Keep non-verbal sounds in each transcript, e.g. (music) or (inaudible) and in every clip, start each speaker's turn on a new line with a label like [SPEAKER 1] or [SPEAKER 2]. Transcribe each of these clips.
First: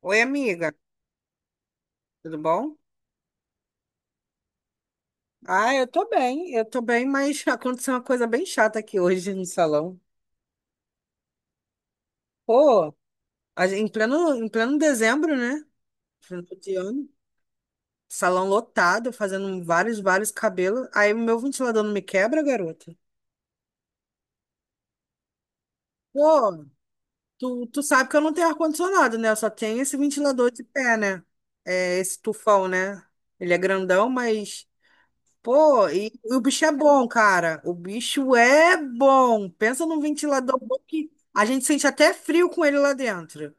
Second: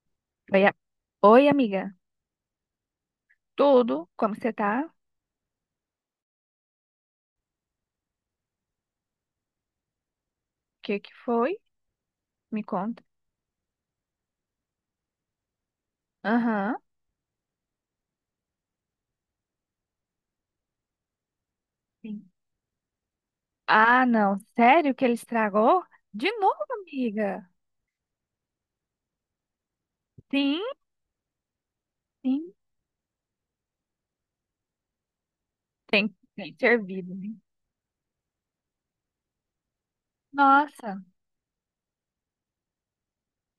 [SPEAKER 1] Oi,
[SPEAKER 2] Oi,
[SPEAKER 1] amiga,
[SPEAKER 2] oi, amiga.
[SPEAKER 1] tudo bom?
[SPEAKER 2] Tudo? Como você tá? O
[SPEAKER 1] Ah, eu tô bem, mas (laughs) aconteceu uma coisa bem chata aqui hoje no salão.
[SPEAKER 2] que que foi? Me
[SPEAKER 1] Pô,
[SPEAKER 2] conta.
[SPEAKER 1] em pleno dezembro, né? Final de
[SPEAKER 2] Aham.
[SPEAKER 1] ano, salão lotado, fazendo vários, vários cabelos. Aí o meu ventilador não me
[SPEAKER 2] Sim.
[SPEAKER 1] quebra, garota.
[SPEAKER 2] Ah, não. Sério que ele estragou? De novo,
[SPEAKER 1] Pô,
[SPEAKER 2] amiga?
[SPEAKER 1] tu sabe que eu não tenho ar-condicionado, né? Eu só tenho esse ventilador
[SPEAKER 2] Sim,
[SPEAKER 1] de pé, né? É, esse
[SPEAKER 2] sim.
[SPEAKER 1] tufão, né? Ele é grandão, mas. Pô, e
[SPEAKER 2] Tem,
[SPEAKER 1] o
[SPEAKER 2] tem
[SPEAKER 1] bicho é bom,
[SPEAKER 2] servido, né?
[SPEAKER 1] cara. O bicho é bom. Pensa num ventilador bom
[SPEAKER 2] Nossa.
[SPEAKER 1] que a gente sente até frio com ele lá dentro.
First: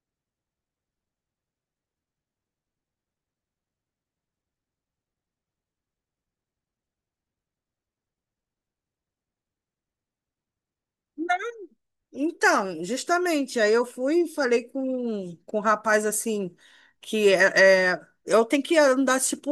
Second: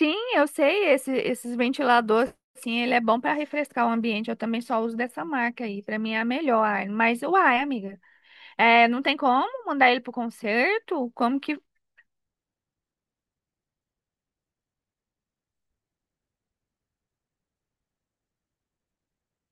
[SPEAKER 2] Sim, eu sei. Esses ventiladores, sim, ele é bom para refrescar o ambiente. Eu também só uso dessa marca aí. Para mim é a melhor. Mas, uai, amiga. É, não tem como mandar ele pro concerto? Como que.
[SPEAKER 1] Então, justamente, aí eu fui e falei com um rapaz assim, que eu tenho que andar tipo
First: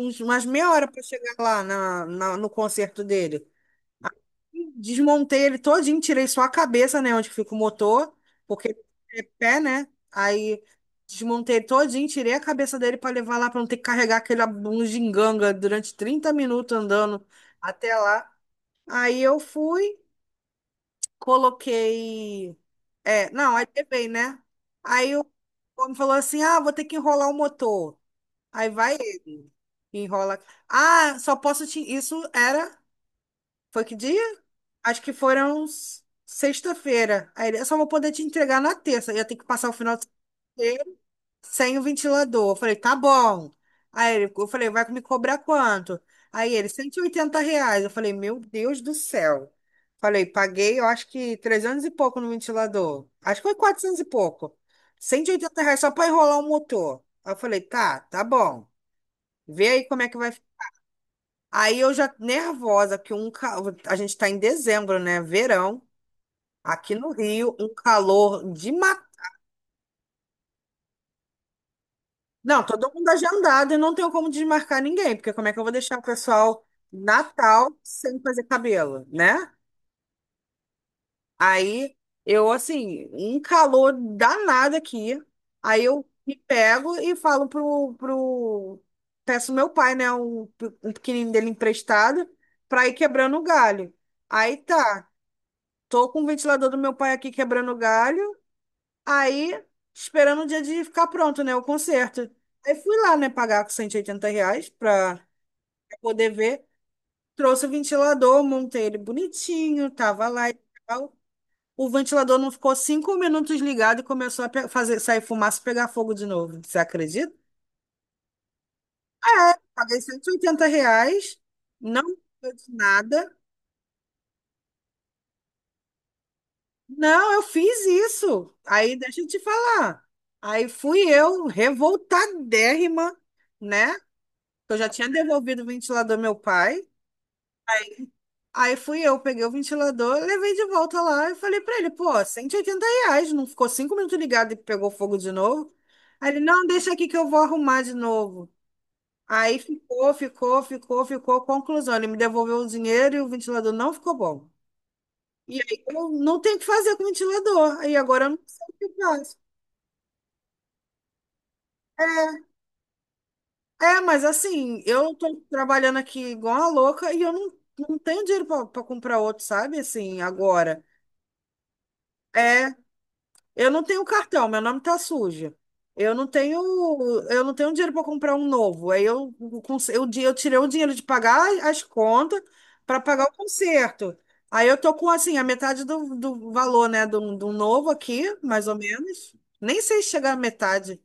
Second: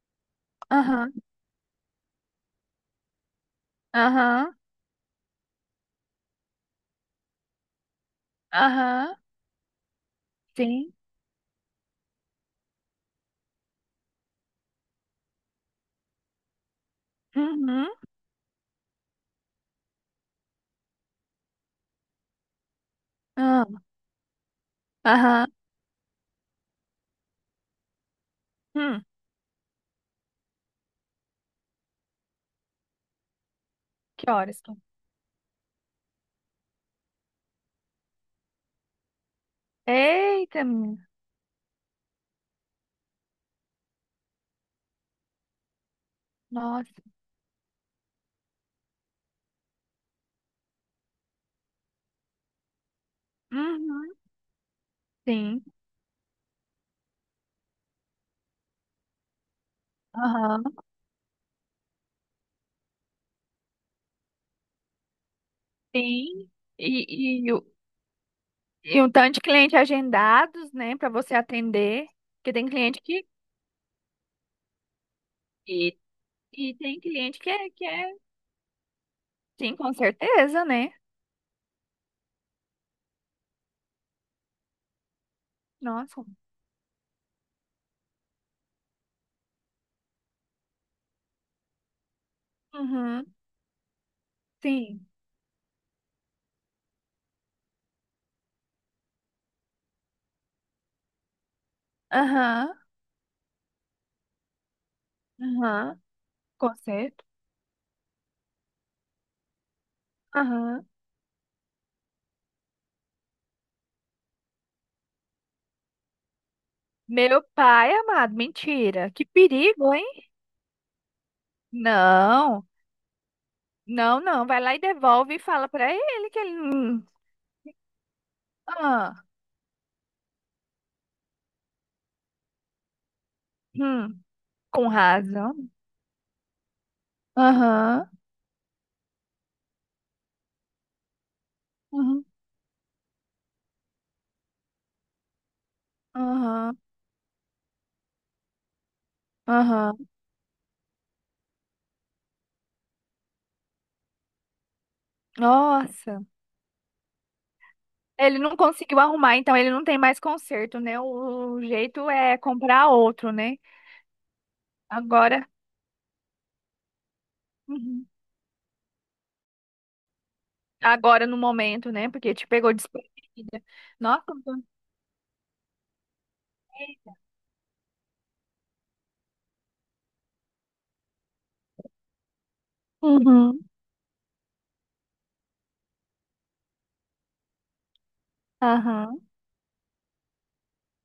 [SPEAKER 1] umas meia hora para
[SPEAKER 2] Aham,
[SPEAKER 1] chegar lá no concerto dele.
[SPEAKER 2] aham,
[SPEAKER 1] Desmontei ele todinho, tirei só a cabeça, né, onde fica o motor, porque
[SPEAKER 2] aham.
[SPEAKER 1] é pé, né? Aí
[SPEAKER 2] Sim.
[SPEAKER 1] desmontei ele todinho, tirei a cabeça dele para levar lá para não ter que carregar aquele bugiganga durante 30 minutos andando
[SPEAKER 2] Uhum.
[SPEAKER 1] até lá. Aí eu fui, coloquei, é, não, aí levei, né? Aí o
[SPEAKER 2] Aham.
[SPEAKER 1] homem falou assim: "Ah, vou ter que enrolar o motor". Aí vai
[SPEAKER 2] Hum,
[SPEAKER 1] ele, enrola. Ah, só posso te isso era foi que dia?
[SPEAKER 2] que horas?
[SPEAKER 1] Acho que foram sexta-feira. Aí ele, eu só vou poder te entregar na terça. Eu ia ter que passar o final de semana
[SPEAKER 2] É? Eita,
[SPEAKER 1] inteiro
[SPEAKER 2] menina.
[SPEAKER 1] sem o ventilador. Eu falei, tá bom. Aí ele, eu falei, vai me cobrar quanto? Aí ele, cento e
[SPEAKER 2] Nossa.
[SPEAKER 1] oitenta reais. Eu falei, meu Deus do céu. Falei, paguei, eu acho que 300 e pouco no ventilador. Acho que foi 400 e
[SPEAKER 2] Uhum,
[SPEAKER 1] pouco. Cento e oitenta
[SPEAKER 2] sim.
[SPEAKER 1] reais só para enrolar o motor. Aí eu falei, tá, tá bom. Vê aí como é que vai ficar.
[SPEAKER 2] Aham.
[SPEAKER 1] Aí eu já nervosa, que um, a gente tá em dezembro, né? Verão.
[SPEAKER 2] Sim.
[SPEAKER 1] Aqui no
[SPEAKER 2] E, e,
[SPEAKER 1] Rio,
[SPEAKER 2] o-
[SPEAKER 1] um calor de
[SPEAKER 2] e
[SPEAKER 1] matar.
[SPEAKER 2] um tanto de cliente agendados, né, para você atender. Porque
[SPEAKER 1] Não,
[SPEAKER 2] tem
[SPEAKER 1] todo
[SPEAKER 2] cliente
[SPEAKER 1] mundo é
[SPEAKER 2] que.
[SPEAKER 1] agendado e não tenho como desmarcar ninguém, porque como é que eu vou
[SPEAKER 2] E,
[SPEAKER 1] deixar o pessoal
[SPEAKER 2] e tem cliente que
[SPEAKER 1] Natal
[SPEAKER 2] é, que é.
[SPEAKER 1] sem fazer cabelo, né?
[SPEAKER 2] Sim, com certeza, né?
[SPEAKER 1] Aí eu, assim, um calor danado aqui. Aí eu
[SPEAKER 2] Nossa.
[SPEAKER 1] me pego e falo pro. Peço meu pai, né, um pequenininho dele emprestado, pra ir
[SPEAKER 2] Uhum,
[SPEAKER 1] quebrando o galho. Aí
[SPEAKER 2] sim.
[SPEAKER 1] tá, tô com o ventilador do meu pai aqui quebrando o galho. Aí, esperando o dia de ficar pronto, né? O concerto. Aí
[SPEAKER 2] Aham.
[SPEAKER 1] fui lá, né? Pagar com R$ 180 pra
[SPEAKER 2] Aham.
[SPEAKER 1] poder ver.
[SPEAKER 2] Concerto.
[SPEAKER 1] Trouxe o ventilador, montei ele bonitinho, tava lá e
[SPEAKER 2] Aham.
[SPEAKER 1] tal. O ventilador não ficou 5 minutos ligado e começou a fazer, sair fumaça e pegar fogo de novo. Você acredita?
[SPEAKER 2] Meu pai amado, mentira. Que perigo,
[SPEAKER 1] Paguei
[SPEAKER 2] hein?
[SPEAKER 1] R$ 180, não deu
[SPEAKER 2] Não.
[SPEAKER 1] de nada.
[SPEAKER 2] Não, não, vai lá e devolve e fala pra ele que ele.
[SPEAKER 1] Não, eu fiz isso. Aí, deixa
[SPEAKER 2] Ah,
[SPEAKER 1] eu te falar. Aí fui eu, revoltadérrima, né?
[SPEAKER 2] hum,
[SPEAKER 1] Eu já
[SPEAKER 2] com
[SPEAKER 1] tinha devolvido o
[SPEAKER 2] razão.
[SPEAKER 1] ventilador ao meu pai.
[SPEAKER 2] Aham,
[SPEAKER 1] Aí fui eu, peguei o ventilador, levei de volta lá e falei pra ele, pô,
[SPEAKER 2] uhum,
[SPEAKER 1] R$ 180, não ficou 5 minutos ligado e pegou fogo de novo? Aí ele, não,
[SPEAKER 2] aham,
[SPEAKER 1] deixa aqui que eu vou arrumar de novo. Aí
[SPEAKER 2] aham.
[SPEAKER 1] ficou, ficou, ficou, ficou. Conclusão, ele me devolveu o dinheiro e o ventilador não ficou bom. E aí eu
[SPEAKER 2] Nossa.
[SPEAKER 1] não tenho o que fazer com o ventilador. Aí agora eu não
[SPEAKER 2] Ele não
[SPEAKER 1] sei o que eu
[SPEAKER 2] conseguiu
[SPEAKER 1] faço.
[SPEAKER 2] arrumar, então ele não tem mais conserto, né? O jeito é
[SPEAKER 1] É,
[SPEAKER 2] comprar outro, né?
[SPEAKER 1] é, mas assim, eu tô
[SPEAKER 2] Agora,
[SPEAKER 1] trabalhando aqui igual uma louca e eu não, não
[SPEAKER 2] uhum,
[SPEAKER 1] tenho dinheiro pra comprar outro, sabe? Assim, agora.
[SPEAKER 2] agora no momento, né? Porque te pegou
[SPEAKER 1] É,
[SPEAKER 2] desprevenida.
[SPEAKER 1] eu não tenho
[SPEAKER 2] Nossa,
[SPEAKER 1] cartão, meu nome tá sujo. Eu não tenho, eu não tenho dinheiro para comprar um novo. Aí eu, eu tirei o dinheiro de pagar as contas para pagar o
[SPEAKER 2] uhum,
[SPEAKER 1] conserto. Aí eu tô com assim a metade do valor, né, do novo aqui, mais ou
[SPEAKER 2] aham,
[SPEAKER 1] menos. Nem sei se chegar à metade,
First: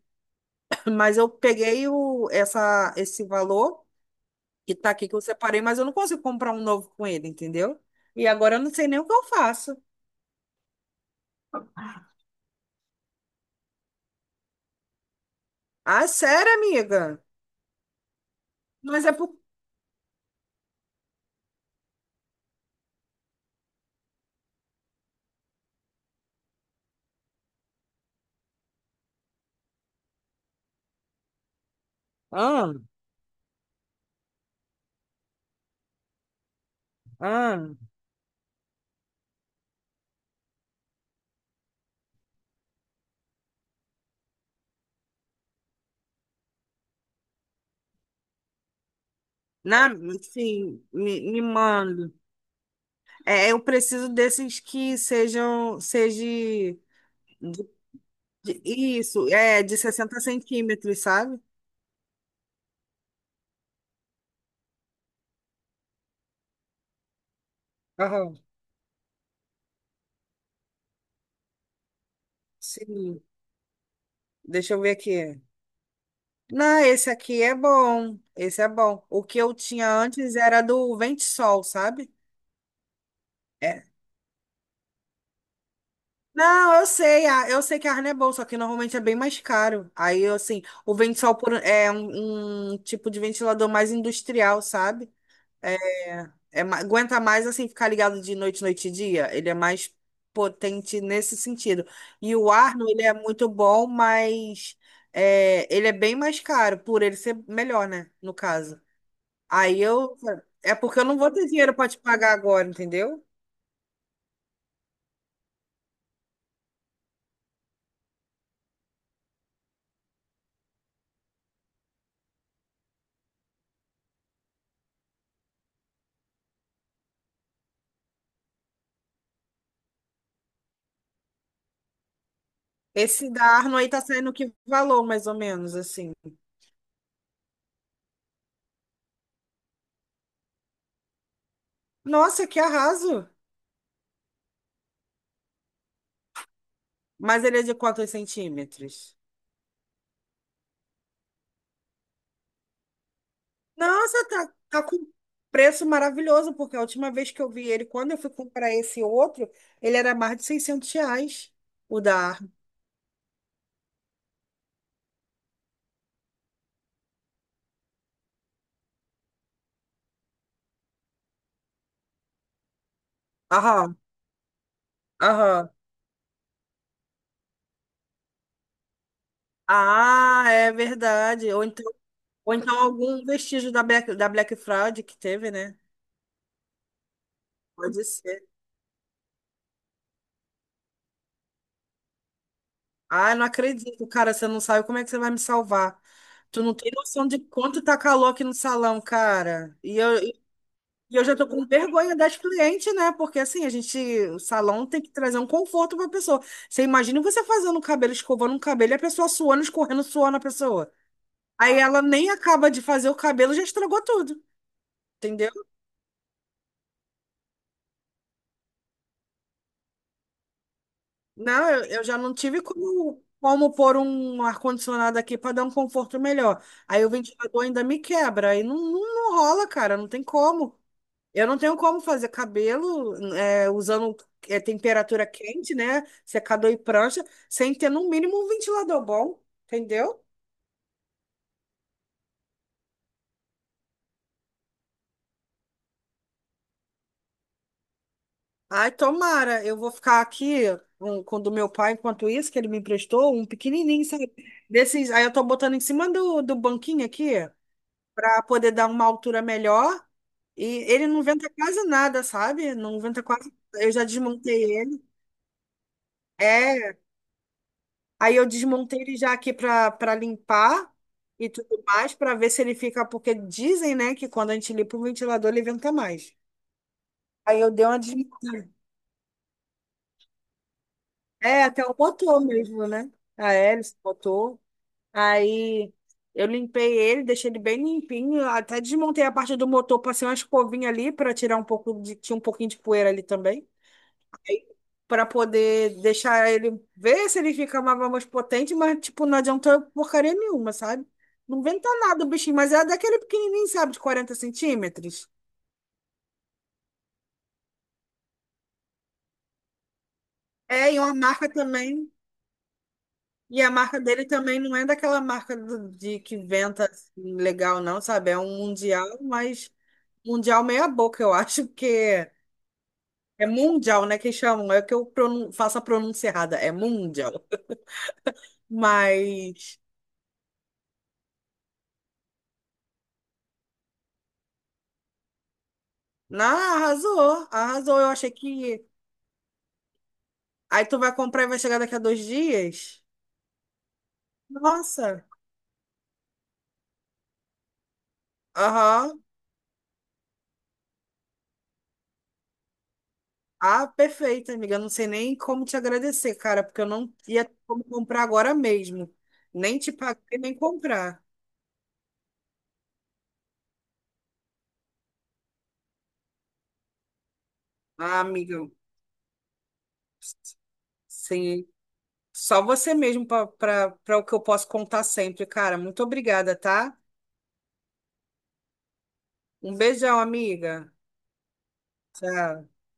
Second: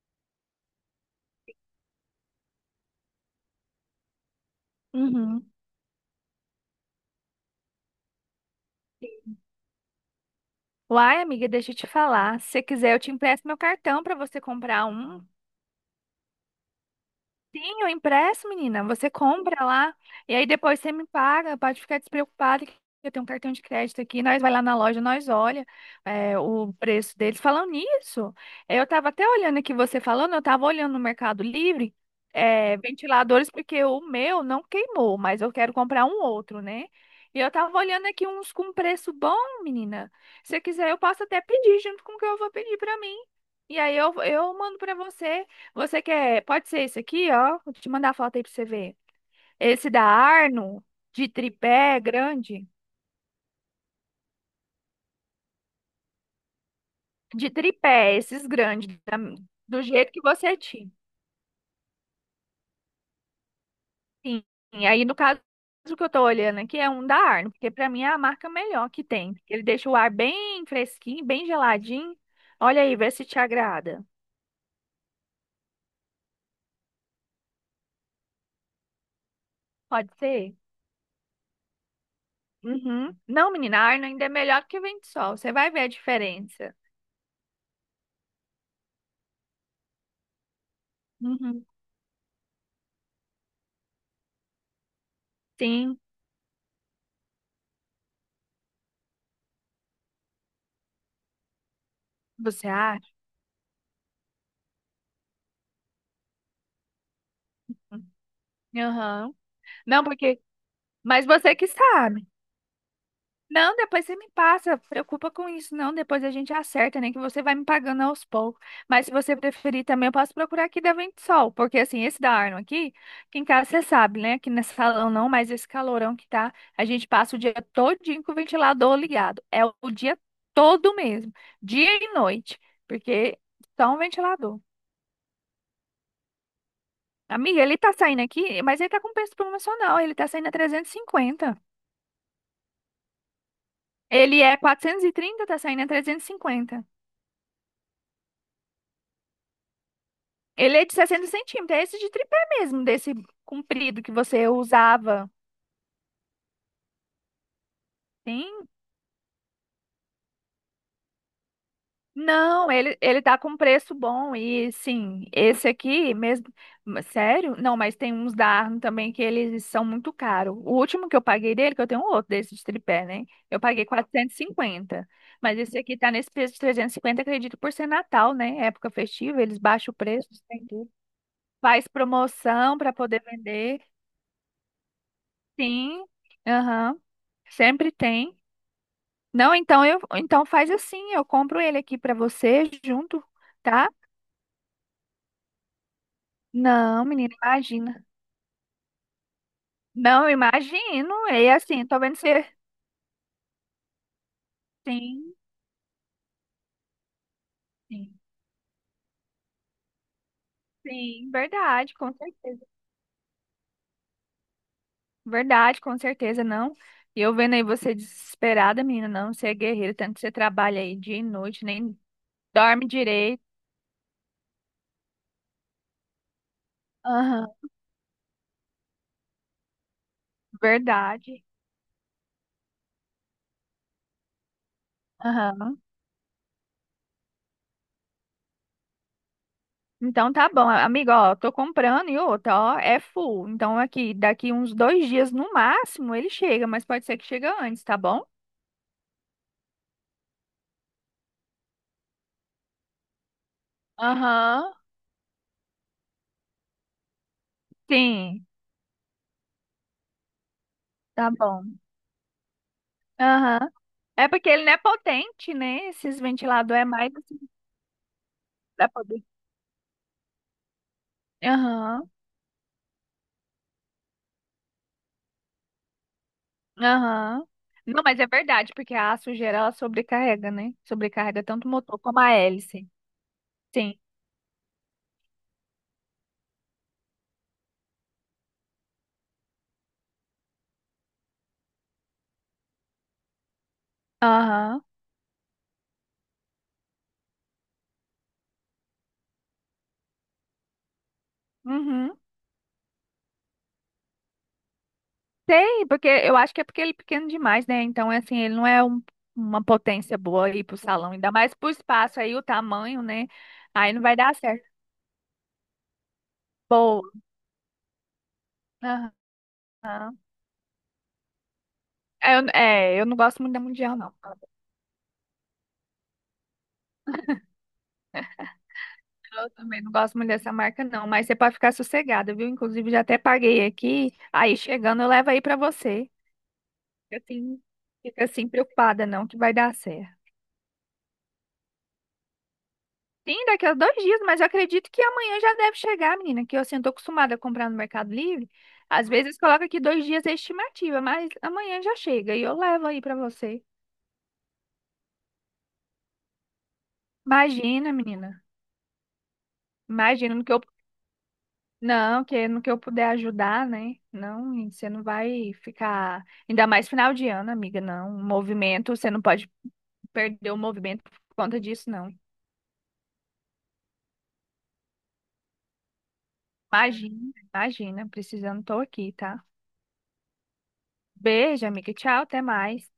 [SPEAKER 1] (clears throat) (coughs) mas eu peguei o, essa, esse valor que tá aqui que eu
[SPEAKER 2] uhum.
[SPEAKER 1] separei, mas eu não consigo comprar um novo com ele, entendeu? E agora eu não sei nem o que eu faço.
[SPEAKER 2] Uai, amiga, deixa eu te falar. Se você quiser, eu te empresto meu cartão para você comprar um.
[SPEAKER 1] Ah, sério, amiga?
[SPEAKER 2] Sim, o impresso, menina.
[SPEAKER 1] Mas
[SPEAKER 2] Você
[SPEAKER 1] é por...
[SPEAKER 2] compra lá e aí depois você me paga. Pode ficar despreocupada que eu tenho um cartão de crédito aqui. Nós vai lá na loja, nós olha o preço deles. Falando nisso, eu tava até olhando aqui você falando, eu tava olhando no Mercado Livre,
[SPEAKER 1] Ah.
[SPEAKER 2] ventiladores porque o meu não queimou, mas eu quero comprar um outro, né? E eu
[SPEAKER 1] Ah,
[SPEAKER 2] tava olhando aqui uns com preço bom, menina. Se você quiser, eu posso até pedir junto com o que eu vou pedir pra mim. E aí eu mando pra você. Você quer? Pode ser esse aqui, ó. Vou te mandar a foto aí pra você ver.
[SPEAKER 1] na,
[SPEAKER 2] Esse da
[SPEAKER 1] sim,
[SPEAKER 2] Arno,
[SPEAKER 1] me,
[SPEAKER 2] de
[SPEAKER 1] me
[SPEAKER 2] tripé
[SPEAKER 1] manda.
[SPEAKER 2] grande.
[SPEAKER 1] É, eu preciso desses que sejam, seja
[SPEAKER 2] De tripé, esses grandes,
[SPEAKER 1] isso, é de
[SPEAKER 2] do jeito
[SPEAKER 1] 60
[SPEAKER 2] que você tinha.
[SPEAKER 1] centímetros, sabe?
[SPEAKER 2] Sim. E aí, no caso, o que eu tô olhando aqui é um da Arno, porque pra mim é a
[SPEAKER 1] Aham.
[SPEAKER 2] marca melhor que tem. Ele deixa o ar bem fresquinho, bem geladinho. Olha aí, vê
[SPEAKER 1] Sim.
[SPEAKER 2] se te agrada.
[SPEAKER 1] Deixa eu ver aqui. Não, esse aqui é bom. Esse é bom. O que eu tinha
[SPEAKER 2] Pode
[SPEAKER 1] antes
[SPEAKER 2] ser?
[SPEAKER 1] era do Vento Sol, sabe?
[SPEAKER 2] Uhum. Não, menina, a
[SPEAKER 1] É.
[SPEAKER 2] Arno ainda é melhor que o vento sol. Você vai ver a
[SPEAKER 1] Não,
[SPEAKER 2] diferença.
[SPEAKER 1] eu sei, eu sei que a Arne é boa, só que normalmente é bem mais caro. Aí, assim, o Vento Sol por,
[SPEAKER 2] Uhum.
[SPEAKER 1] é um, um tipo de ventilador mais industrial, sabe? É,
[SPEAKER 2] Sim,
[SPEAKER 1] é aguenta mais assim ficar ligado de noite, noite e dia. Ele é mais potente nesse sentido. E o
[SPEAKER 2] você
[SPEAKER 1] Arno, ele
[SPEAKER 2] acha?
[SPEAKER 1] é muito bom, mas é, ele é bem mais caro, por ele ser melhor, né? No caso.
[SPEAKER 2] Aham.
[SPEAKER 1] Aí
[SPEAKER 2] Não,
[SPEAKER 1] eu.
[SPEAKER 2] porque
[SPEAKER 1] É porque eu não
[SPEAKER 2] mas
[SPEAKER 1] vou ter
[SPEAKER 2] você que
[SPEAKER 1] dinheiro para te
[SPEAKER 2] sabe.
[SPEAKER 1] pagar agora, entendeu?
[SPEAKER 2] Não, depois você me passa, preocupa com isso, não. Depois a gente acerta, nem que você vai me pagando aos poucos. Mas se você preferir também, eu posso procurar aqui da Vento Sol, porque assim, esse da Arno aqui, que em casa você sabe, né? Que nesse salão não, mas esse calorão que tá, a gente passa o dia todinho com o ventilador ligado. É o dia todo mesmo, dia e noite,
[SPEAKER 1] Esse
[SPEAKER 2] porque
[SPEAKER 1] da Arno aí
[SPEAKER 2] só um
[SPEAKER 1] tá saindo que
[SPEAKER 2] ventilador.
[SPEAKER 1] valor, mais ou menos, assim.
[SPEAKER 2] Amiga, ele tá saindo aqui, mas ele tá com preço promocional, ele tá saindo a 350.
[SPEAKER 1] Nossa, que arraso!
[SPEAKER 2] Ele é 430, tá saindo a 350.
[SPEAKER 1] Mas ele é de quantos centímetros?
[SPEAKER 2] Ele é de 60 centímetros, é esse de tripé mesmo, desse comprido que
[SPEAKER 1] Nossa,
[SPEAKER 2] você
[SPEAKER 1] tá, tá com
[SPEAKER 2] usava.
[SPEAKER 1] preço maravilhoso, porque a última vez que eu vi ele, quando eu fui
[SPEAKER 2] Sim.
[SPEAKER 1] comprar esse outro, ele era mais de R$ 600, o da Arma.
[SPEAKER 2] Não, ele tá com preço bom e sim, esse aqui mesmo. Mas, sério? Não, mas tem uns da Arno também que eles são muito caros. O último que eu paguei dele, que eu tenho um outro desse de tripé, né? Eu paguei
[SPEAKER 1] Aham,
[SPEAKER 2] 450. Mas
[SPEAKER 1] aham.
[SPEAKER 2] esse aqui tá nesse preço de 350, acredito, por ser Natal, né? Época festiva, eles baixam o preço,
[SPEAKER 1] Ah,
[SPEAKER 2] tem
[SPEAKER 1] é
[SPEAKER 2] tudo.
[SPEAKER 1] verdade.
[SPEAKER 2] Faz
[SPEAKER 1] Ou então
[SPEAKER 2] promoção para poder
[SPEAKER 1] algum vestígio
[SPEAKER 2] vender.
[SPEAKER 1] Da Black Fraud que teve, né?
[SPEAKER 2] Sim, aham, sempre
[SPEAKER 1] Pode
[SPEAKER 2] tem.
[SPEAKER 1] ser.
[SPEAKER 2] Não, então faz assim, eu compro ele aqui pra você junto,
[SPEAKER 1] Ah, não
[SPEAKER 2] tá?
[SPEAKER 1] acredito, cara, você não sabe como é que você vai me salvar. Tu não tem
[SPEAKER 2] Não,
[SPEAKER 1] noção
[SPEAKER 2] menina,
[SPEAKER 1] de quanto tá
[SPEAKER 2] imagina.
[SPEAKER 1] calor aqui no salão, cara. E eu,
[SPEAKER 2] Não, eu
[SPEAKER 1] e
[SPEAKER 2] imagino.
[SPEAKER 1] eu já tô
[SPEAKER 2] É
[SPEAKER 1] com
[SPEAKER 2] assim, tô
[SPEAKER 1] vergonha
[SPEAKER 2] vendo
[SPEAKER 1] das
[SPEAKER 2] você.
[SPEAKER 1] clientes, né? Porque assim, a gente, o salão tem que
[SPEAKER 2] Sim,
[SPEAKER 1] trazer um conforto pra pessoa. Você imagina você fazendo o cabelo,
[SPEAKER 2] sim,
[SPEAKER 1] escovando um cabelo, e a pessoa suando, escorrendo suor na pessoa.
[SPEAKER 2] sim,
[SPEAKER 1] Aí
[SPEAKER 2] verdade,
[SPEAKER 1] ela
[SPEAKER 2] com
[SPEAKER 1] nem
[SPEAKER 2] certeza.
[SPEAKER 1] acaba de fazer o cabelo, já estragou tudo, entendeu?
[SPEAKER 2] Verdade, com certeza, não. E eu vendo aí você desesperada, menina, não, você é guerreira, tanto que você trabalha aí dia e noite,
[SPEAKER 1] Não, eu,
[SPEAKER 2] nem
[SPEAKER 1] eu já não tive
[SPEAKER 2] dorme
[SPEAKER 1] como,
[SPEAKER 2] direito.
[SPEAKER 1] como pôr um ar-condicionado aqui pra dar um conforto melhor. Aí o
[SPEAKER 2] Aham,
[SPEAKER 1] ventilador ainda me quebra, aí não, não, não rola, cara, não tem como.
[SPEAKER 2] verdade.
[SPEAKER 1] Eu não tenho como fazer cabelo é, usando é, temperatura quente,
[SPEAKER 2] Aham.
[SPEAKER 1] né? Secador e prancha, sem ter no mínimo um ventilador bom, entendeu?
[SPEAKER 2] Então tá bom, amigo, ó, tô comprando e outra, ó, é full. Então aqui, daqui uns 2 dias no máximo ele chega, mas pode ser que chega antes, tá bom?
[SPEAKER 1] Ai, tomara. Eu vou ficar aqui um, com o do meu pai enquanto isso, que ele me emprestou, um pequenininho, sabe?
[SPEAKER 2] Aham,
[SPEAKER 1] Desses, aí eu tô botando em cima do banquinho aqui, pra
[SPEAKER 2] sim,
[SPEAKER 1] poder dar uma altura melhor. E ele não
[SPEAKER 2] tá
[SPEAKER 1] venta
[SPEAKER 2] bom.
[SPEAKER 1] quase nada, sabe? Não venta quase.
[SPEAKER 2] Aham.
[SPEAKER 1] Eu já
[SPEAKER 2] É porque
[SPEAKER 1] desmontei
[SPEAKER 2] ele não é
[SPEAKER 1] ele.
[SPEAKER 2] potente, né? Esses ventiladores é
[SPEAKER 1] É,
[SPEAKER 2] mais assim,
[SPEAKER 1] aí eu
[SPEAKER 2] pra
[SPEAKER 1] desmontei ele
[SPEAKER 2] poder.
[SPEAKER 1] já aqui para limpar e tudo
[SPEAKER 2] Aham,
[SPEAKER 1] mais, para ver se ele fica, porque dizem, né, que quando a gente limpa o ventilador, ele venta mais.
[SPEAKER 2] aham.
[SPEAKER 1] Aí eu dei uma
[SPEAKER 2] Não, mas é
[SPEAKER 1] desmontada.
[SPEAKER 2] verdade, porque a sujeira ela sobrecarrega, né? Sobrecarrega
[SPEAKER 1] É,
[SPEAKER 2] tanto o
[SPEAKER 1] até o
[SPEAKER 2] motor como a
[SPEAKER 1] motor mesmo,
[SPEAKER 2] hélice.
[SPEAKER 1] né? A hélice,
[SPEAKER 2] Sim.
[SPEAKER 1] o motor. Aí eu limpei ele, deixei ele bem limpinho, até desmontei a parte do motor, passei uma escovinha ali para tirar um pouco de, tinha um pouquinho de poeira ali também,
[SPEAKER 2] Aham.
[SPEAKER 1] para poder deixar ele ver se ele fica mais potente, mas, tipo, não adiantou porcaria nenhuma, sabe? Não inventa
[SPEAKER 2] Uhum.
[SPEAKER 1] nada o bichinho, mas é daquele pequenininho, sabe, de 40 centímetros.
[SPEAKER 2] Tem, porque eu acho que é porque ele é pequeno demais, né? Então, é assim, ele não é uma potência boa aí pro
[SPEAKER 1] É, e
[SPEAKER 2] salão,
[SPEAKER 1] uma
[SPEAKER 2] ainda
[SPEAKER 1] marca
[SPEAKER 2] mais pro
[SPEAKER 1] também.
[SPEAKER 2] espaço aí, o tamanho, né?
[SPEAKER 1] E a
[SPEAKER 2] Aí
[SPEAKER 1] marca
[SPEAKER 2] não vai
[SPEAKER 1] dele
[SPEAKER 2] dar
[SPEAKER 1] também
[SPEAKER 2] certo.
[SPEAKER 1] não é daquela marca de que inventa
[SPEAKER 2] Boa.
[SPEAKER 1] assim, legal, não, sabe? É um mundial, mas
[SPEAKER 2] Aham.
[SPEAKER 1] mundial meia boca, eu acho que
[SPEAKER 2] Eu não gosto
[SPEAKER 1] é
[SPEAKER 2] muito da Mundial,
[SPEAKER 1] mundial,
[SPEAKER 2] não.
[SPEAKER 1] né? Que chamam, é que eu faço a pronúncia errada, é mundial.
[SPEAKER 2] Eu
[SPEAKER 1] Mas,
[SPEAKER 2] também não gosto muito dessa marca, não. Mas você pode ficar sossegada, viu? Inclusive, já até paguei aqui. Aí, chegando, eu levo aí pra você.
[SPEAKER 1] não,
[SPEAKER 2] Fica
[SPEAKER 1] arrasou,
[SPEAKER 2] assim,
[SPEAKER 1] arrasou. Eu
[SPEAKER 2] fica
[SPEAKER 1] achei
[SPEAKER 2] assim
[SPEAKER 1] que
[SPEAKER 2] preocupada, não, que vai dar certo.
[SPEAKER 1] aí tu vai comprar e vai chegar daqui a dois dias?
[SPEAKER 2] Sim, daqui a 2 dias, mas eu acredito que
[SPEAKER 1] Nossa.
[SPEAKER 2] amanhã já deve chegar, menina, que eu assim, eu tô acostumada a comprar no Mercado Livre. Às
[SPEAKER 1] Aham.
[SPEAKER 2] vezes coloca aqui 2 dias a estimativa, mas amanhã já chega e eu levo aí pra você.
[SPEAKER 1] Ah, perfeito, amiga. Eu não sei nem como te agradecer, cara, porque eu não ia ter como
[SPEAKER 2] Imagina,
[SPEAKER 1] comprar
[SPEAKER 2] menina.
[SPEAKER 1] agora mesmo. Nem te pagar
[SPEAKER 2] Imagina
[SPEAKER 1] e
[SPEAKER 2] no que
[SPEAKER 1] nem
[SPEAKER 2] eu.
[SPEAKER 1] comprar.
[SPEAKER 2] Não, que no que eu puder ajudar, né? Não, e você não vai ficar. Ainda mais final de ano, amiga, não.
[SPEAKER 1] Ah, amiga,
[SPEAKER 2] Movimento, você não pode perder o movimento por conta
[SPEAKER 1] sim.
[SPEAKER 2] disso, não.
[SPEAKER 1] Só você mesmo para o que eu posso contar sempre, cara. Muito obrigada, tá?
[SPEAKER 2] Imagina, imagina. Precisando, tô aqui, tá?
[SPEAKER 1] Um beijão, amiga.
[SPEAKER 2] Beijo, amiga. Tchau, até
[SPEAKER 1] Tchau.
[SPEAKER 2] mais.